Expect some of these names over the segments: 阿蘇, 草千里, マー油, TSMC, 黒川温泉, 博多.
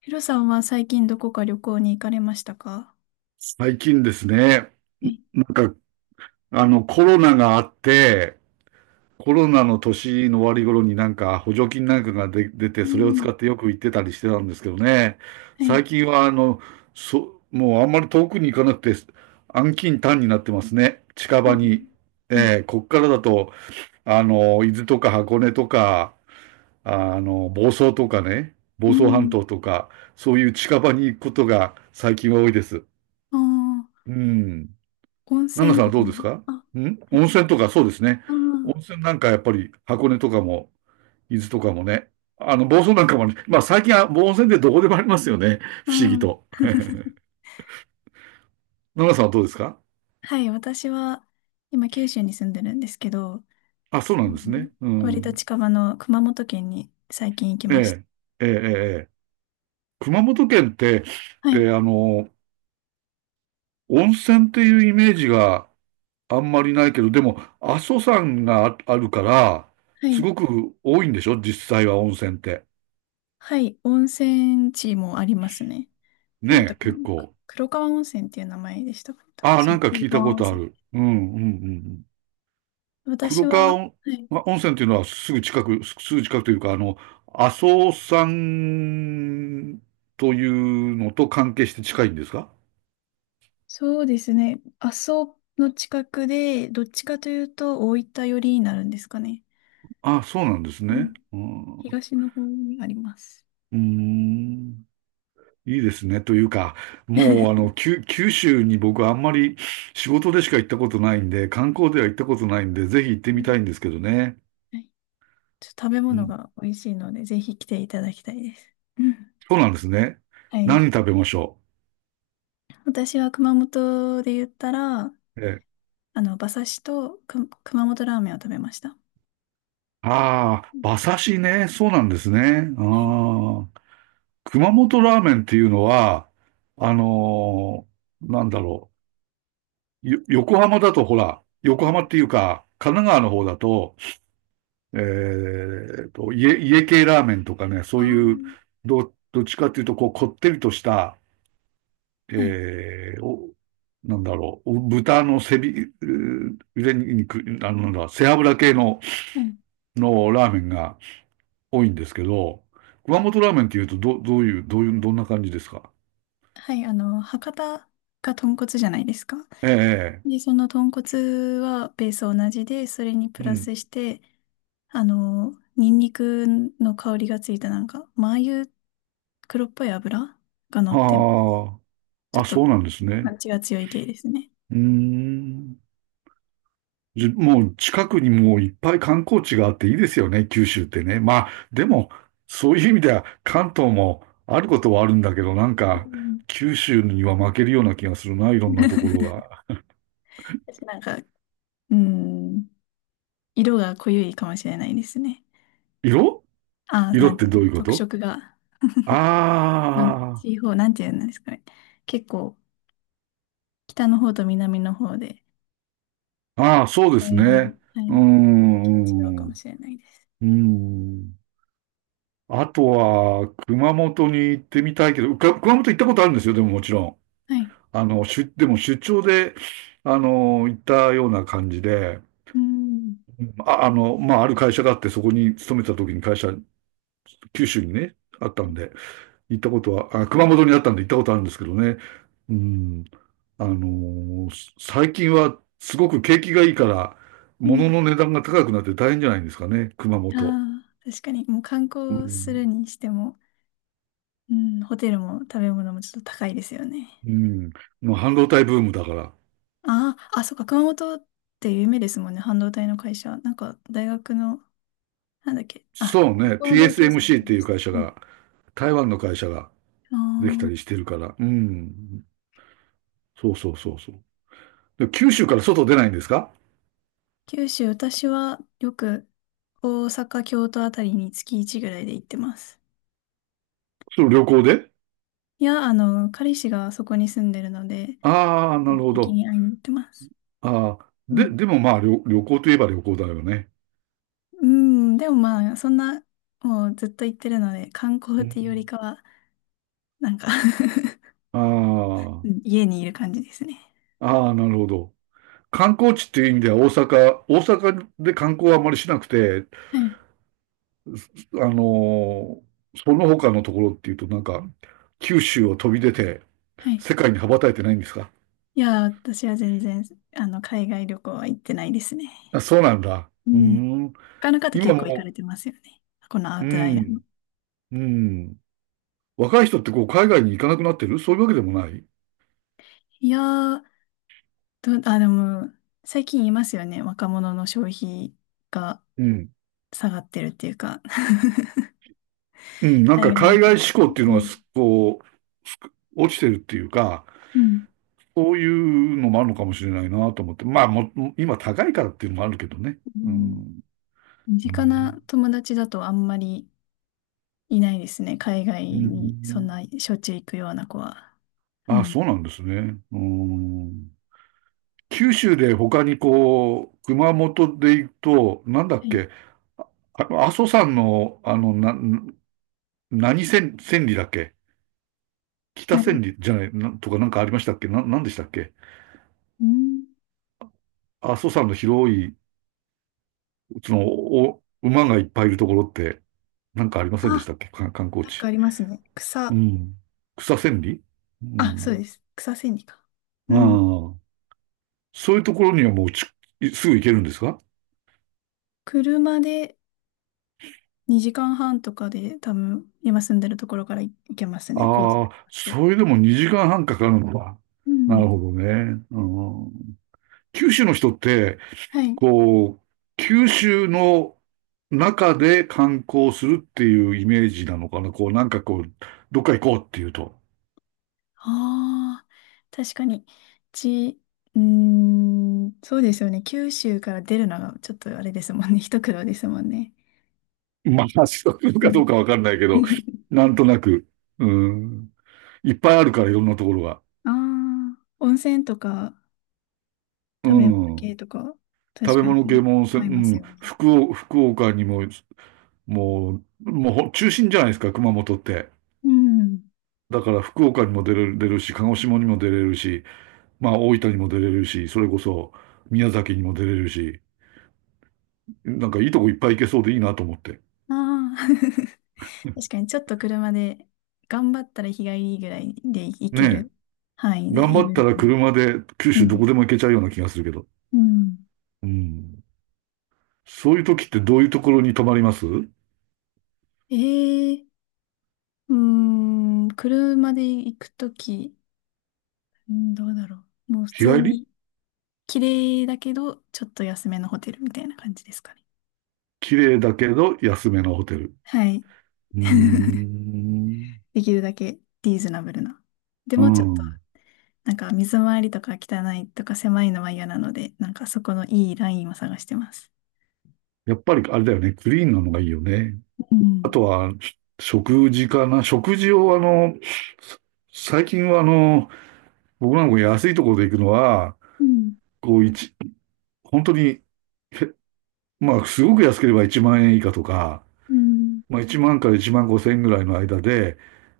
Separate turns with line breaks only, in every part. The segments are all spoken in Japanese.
ヒロさんは最近どこか旅行に行かれましたか？
最近ですね、
はい。
なんか、コロナがあって、コロナの年の終わり頃に補助金が出
う
て、それを使
ん。
ってよく行ってたりしてたんですけどね。
はい。
最近はもうあんまり遠くに行かなくて、安近短になってますね、近
う
場
ん。
に。
はい。
こっからだと、伊豆とか箱根とか、房総とかね、
う
房総半
ん。
島とか、そういう近場に行くことが最近は多いです。
ああ、
うん。
温
ナナさ
泉
んは
とか
どう
ね。
ですか？
あ、
温泉とかそうですね。温
あ
泉なんかやっぱり箱根とかも、伊豆とかもね。房総なんかもね。まあ最近はもう温泉でどこでもありますよね。
あ、あ
不思議
あ。
と。ナナさんはどうですか？
はい。私は、今、九州に住んでるんですけど、
あ、そうな
そ
ん
の
ですね。う
割と
ん。
近場の熊本県に最近行き
え
ました。
え、ええ、ええ。ええ、熊本県って、
はい。
で、あの、温泉っていうイメージがあんまりないけど、でも、阿蘇山があるから、
は
す
い。
ごく多いんでしょ実際は温泉って。
はい。温泉地もありますね。なんだった
ねえ、
かな、
結
く
構。
黒川温泉っていう名前でしたかね？
ああ、
そ
な
う、
んか
黒
聞いたこ
川温
とあ
泉。
る。うん、うん、うん。
私
黒
は、
川
は
温
い。
ま、温泉っていうのはすぐ近く、すぐ近くというか、あの、阿蘇山というのと関係して近いんですか？
そうですね。阿蘇の近くで、どっちかというと大分寄りになるんですかね。
ああ、そうなんです
う
ね。
ん。
うん、う
東の方にあります。
ーん、いいですね。というか、もう、あ の、九州に僕はあんまり仕事でしか行ったことないんで、観光では行ったことないんで、ぜひ行って
う
み
ん。
たいんですけどね。
はい。ちょっと食べ
う
物
ん、
が美味しいので、ぜひ来ていただきたいです。うん。
そうなんですね。
はい。
何食べましょ
私は熊本で言ったら、
う？ええ、
あの、馬刺しとく熊本ラーメンを食べました。
ああ、
うん。
馬刺しね。そうなんですね。
はい。
ああ、熊本ラーメンっていうのは、あのーなんだろう。横浜だとほら、横浜っていうか、神奈川の方だと、家系ラーメンとかね、そ
あ
ういう、
ー。
どっちかっていうと、こう、こってりとした、
はい。
えー、お、なんだろう、豚の背び、う腕肉、あの、なんだ、背脂系の、
はい。
のラーメンが、多いんですけど、熊本ラーメンっていうと、どういう、どんな感じですか？
はい。あの、博多が豚骨じゃないですか。
ええ、え
で、その豚骨はベース同じで、それに
え、
プ
う
ラ
ん。
スして、あの、ニンニクの香りがついたなんか、マー油、黒っぽい油が乗って、
あ
ち
あ、
ょ
あ、
っと
そうなんです
パ
ね。
ンチが強い系ですね。
うーん。もう近くにもういっぱい観光地があっていいですよね、九州ってね。まあ、でも、そういう意味では関東もあることはあるんだけど、なん
う
か、
ん。
九州には負けるような気がするな、いろんなところが。
私なんか、うん、色が濃ゆいかもしれないですね。
色、
ああ、
色
なん
っ
て
て
いう
どう
の、
いうこ
特
と？
色が、なん、
あ
地方、なんていうんですかね。結構、北の方と南の方で、
あ、ああ、そうで
だ
す
い
ね。
ぶ、はい、
う
雰
ー
囲気が違うかも
ん。
しれないです。
うん。あとは、熊本に行ってみたいけど、熊本行ったことあるんですよ、でももちろん。
はい。
でも出張で、あの、行ったような感じで、
うん。
まあ、ある会社があって、そこに勤めてた時に会社、九州にね、あったんで、行ったことは、あ、熊本にあったんで行ったことあるんですけどね。うん。あの、最近はすごく景気がいいから、
うん。
物の値段が高くなって大変じゃないんですかね、熊本。
ああ、確かに、もう観
う
光する
ん。
にしても、うん、ホテルも食べ物もちょっと高いですよね。
うん。もう半導体ブームだから。
ああ、あ、そっか、熊本って有名ですもんね、半導体の会社。なんか、大学の、なんだっけ、あ、
そう
高
ね。
校の同級生がやっ
TSMC っ
て
て
ま
いう
した。
会社
うん。
が、台湾の会社が
あ
できたりし
あ、
てるから。うん。そうそうそうそう。で、九州から外出ないんですか？
九州、私はよく大阪、京都あたりに月1ぐらいで行ってます。
その旅行で？
いや、あの、彼氏がそこに住んでるので、
ああー、な
定
る
期
ほ
的
ど。
に会いに行ってます。
ああ、
う
で、
ん。
でもまあ旅行といえば旅行だよね。
うん、でもまあ、そんな、もうずっと行ってるので、観光
う
っていうより
ん、
かは、なんか
あ
うん、家にいる感じですね。
あ、ああ、なるほど。観光地っていう意味では大阪で観光はあまりしなくて、
はい。
あのーその他のところっていうとなんか、九州を飛び出て、
はい。
世界に羽ばたいてないんですか？
いやー、私は全然、あの、海外旅行は行ってないですね。
あ、そうなんだ。
う
うー
ん。
ん。
他の方
今
結構行かれ
も、
てますよね。このア
う、
ウ
う
トライナーの。
ん、うん。若い人ってこう海外に行かなくなってるそういうわけでもない？
いやー、あ、でも、最近言いますよね。若者の消費が
うん。
下がってるっていうか
うん、なん
海
か
外旅
海
行。
外志向っていう
う
のは
ん。
こう、落ちてるっていうか、
うん。
そういうのもあるのかもしれないなと思って。まあ、今高いからっていうのもあるけどね。
う
う
ん。
ん。
身
う
近な
ん。
友達だとあんまりいないですね。海外
う
にそん
ん。
なしょっちゅう行くような子は。う
あ、
ん。
そうなんですね。うん。九州で他にこう、熊本で行くと、なんだ
は
っ
い。
け、あの、阿蘇山の何千、千里だっけ？北
なに、
千里じゃない、なんとか、なんかありましたっけ、なんでしたっけ？
うん。
阿蘇山の広い、その、馬がいっぱいいるところって、なんかありませんでし
あ、
たっけ観光
なん
地。
かありますね。
う
草。
ん。草千里？う
あ、そうで
ん。
す。草千里か。う
あ
ん。
あ。そういうところにはもうすぐ行けるんですか？
車で2時間半とかで多分今住んでるところから行けますね。高速
ああ、
で。
それでも2時間半かかるのか。
う
な
ん。
るほどね。うん、九州の人って、
はい。
こう、九州の中で観光するっていうイメージなのかな。こう、なんかこう、どっか行こうっていうと。
ああ、確かに。ち、うーん、そうですよね。九州から出るのがちょっとあれですもんね。一苦労ですもんね。
まあ、そういうの
う
か
ん
どうかわかんないけど、なんとなく、うん、いっぱいあるから、いろんなところが。
ああ、温泉とか
う
食べ物系
ん。
とか、
食
確
べ
かに通
物
っ
系も温
て
泉、
はいます
うん。
よね。
福岡にも、もう、もう中心じゃないですか、熊本って。
うん。
だから福岡にも出るし、鹿児島にも出れるし、まあ大分にも出れるし、それこそ宮崎にも出れるし、なんかいいとこいっぱい行けそうでいいなと思って。
ああ、確かにちょっと車で頑張ったら日帰りぐらいで行け
ねえ。
る範囲で
頑
い
張
ろ
っ
い
た
ろ。
ら車で九
う
州どこで
ん。
も行けちゃうような気がするけど。
うん。
うん。そういう時ってどういうところに泊まります？
ええ、うーん、車で行くとき、うん、どうだろう。もう普
日
通
帰り。
に綺麗だけど、ちょっと安めのホテルみたいな感じですかね。
綺麗だけど安めのホテル。
はい。
うーん。
できるだけリーズナブルな。で
う
もちょっと
ん。
なんか水回りとか汚いとか狭いのは嫌なので、なんかそこのいいラインを探してます。
やっぱりあれだよね。クリーンなのがいいよね。
う
あ
ん。
とは、食事かな。食事をあの、最近はあの、僕なんか安いところで行くのは、
うん。
こう一、本当に、へまあ、すごく安ければ1万円以下とか、
うん。
まあ、1万から1万5千円ぐらいの間で、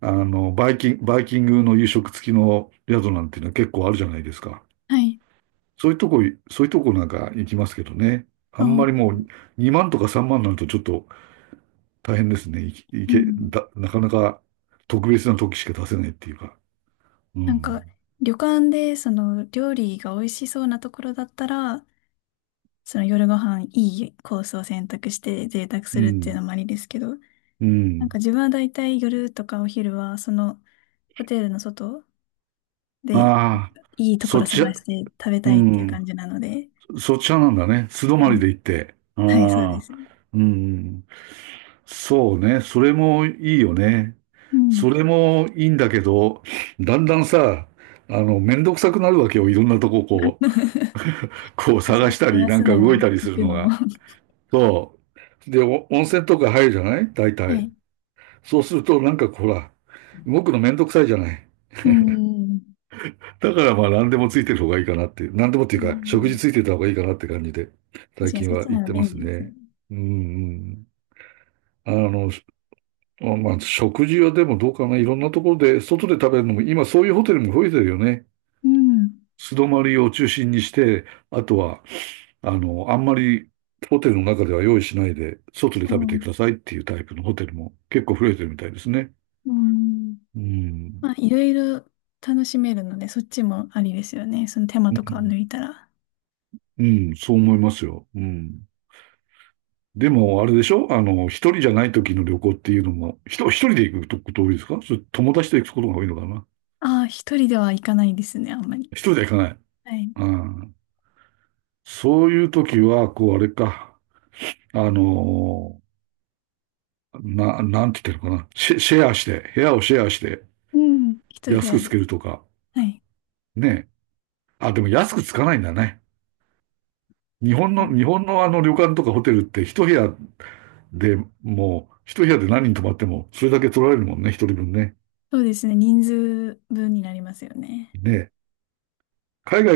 あの、バイキングの夕食付きの宿なんていうのは結構あるじゃないですか。
はい。
そういうとこ、そういうとこなんか行きますけどね。あんまりもう
あ、
2万とか3万になるとちょっと大変ですね。いい
う
け、
ん。
だ、なかなか特別な時しか出せないっていうか。う
なん
ん。
か旅館でその料理が美味しそうなところだったら、その夜ご飯、いいコースを選択して贅沢
う
するっていう
ん。
のもありですけど、
う
なん
ん。
か自分はだいたい夜とかお昼はそのホテルの外で
ああ、
いいとこ
そっ
ろ
ち
探
は、
して食べ
う
たいっていう
ん。
感じなので。
そっちはなんだね。素泊
は
まり
い。
で行って。
はい、そうで
あ
す。
あ、うん。そうね。それもいいよね。
うん
それもいいんだけど、だんだんさ、あの、めんどくさくなるわけよ。いろんなとこ こう、
確
こう
か
探し
に
たり、
探
なん
す
か
の
動
も、
いたりす
行
る
く
の
のも。
が。
は
そう。で、お温泉とか入るじゃない大体。
い。
そうすると、なんかほら、動くのめんどくさいじゃない。
うん。
だからまあ、何でもついてる方がいいかなっていう。何でもって
う
いうか、食事
ん。
ついてた方がいいかなって感じで、
確
最
かに、
近
そっ
は
ち
言
な
っ
ら
てま
便
す
利ですよね。
ね。うん。うん。あの、まあまあ、食事はでもどうかな。いろんなところで、外で食べるのも、今そういうホテルも増えてるよね。
うん。
素泊まりを中心にして、あとは、あの、あんまりホテルの中では用意しないで、外で
う
食べてく
ん。
ださいっていうタイプのホテルも結構増えてるみたいですね。
うん。
うん。
まあ、いろいろ楽しめるので、そっちもありですよね。その手間
う
とかを
ん、
抜いたら。
うん、そう思いますよ。うん。でも、あれでしょあの、一人じゃない時の旅行っていうのも、一人で行くこと多いですか？それ友達と行くことが多いのかな？
ああ、一人では行かないですね、あんまり。
一人では行かない。
はい。
うん。そういう時は、こう、あれか。あのーな、なんて言ってるかな。シェアして、部屋をシェアして、
うん。一部
安
屋
くつ
で。
けるとか。
はい。
ね。あ、でも安くつかないんだね。
うん。
日本のあの旅館とかホテルって一部屋で、もう、一部屋で何人泊まっても、それだけ取られるもんね、一人分ね。
そうですね。人数分になりますよね。
ね。海外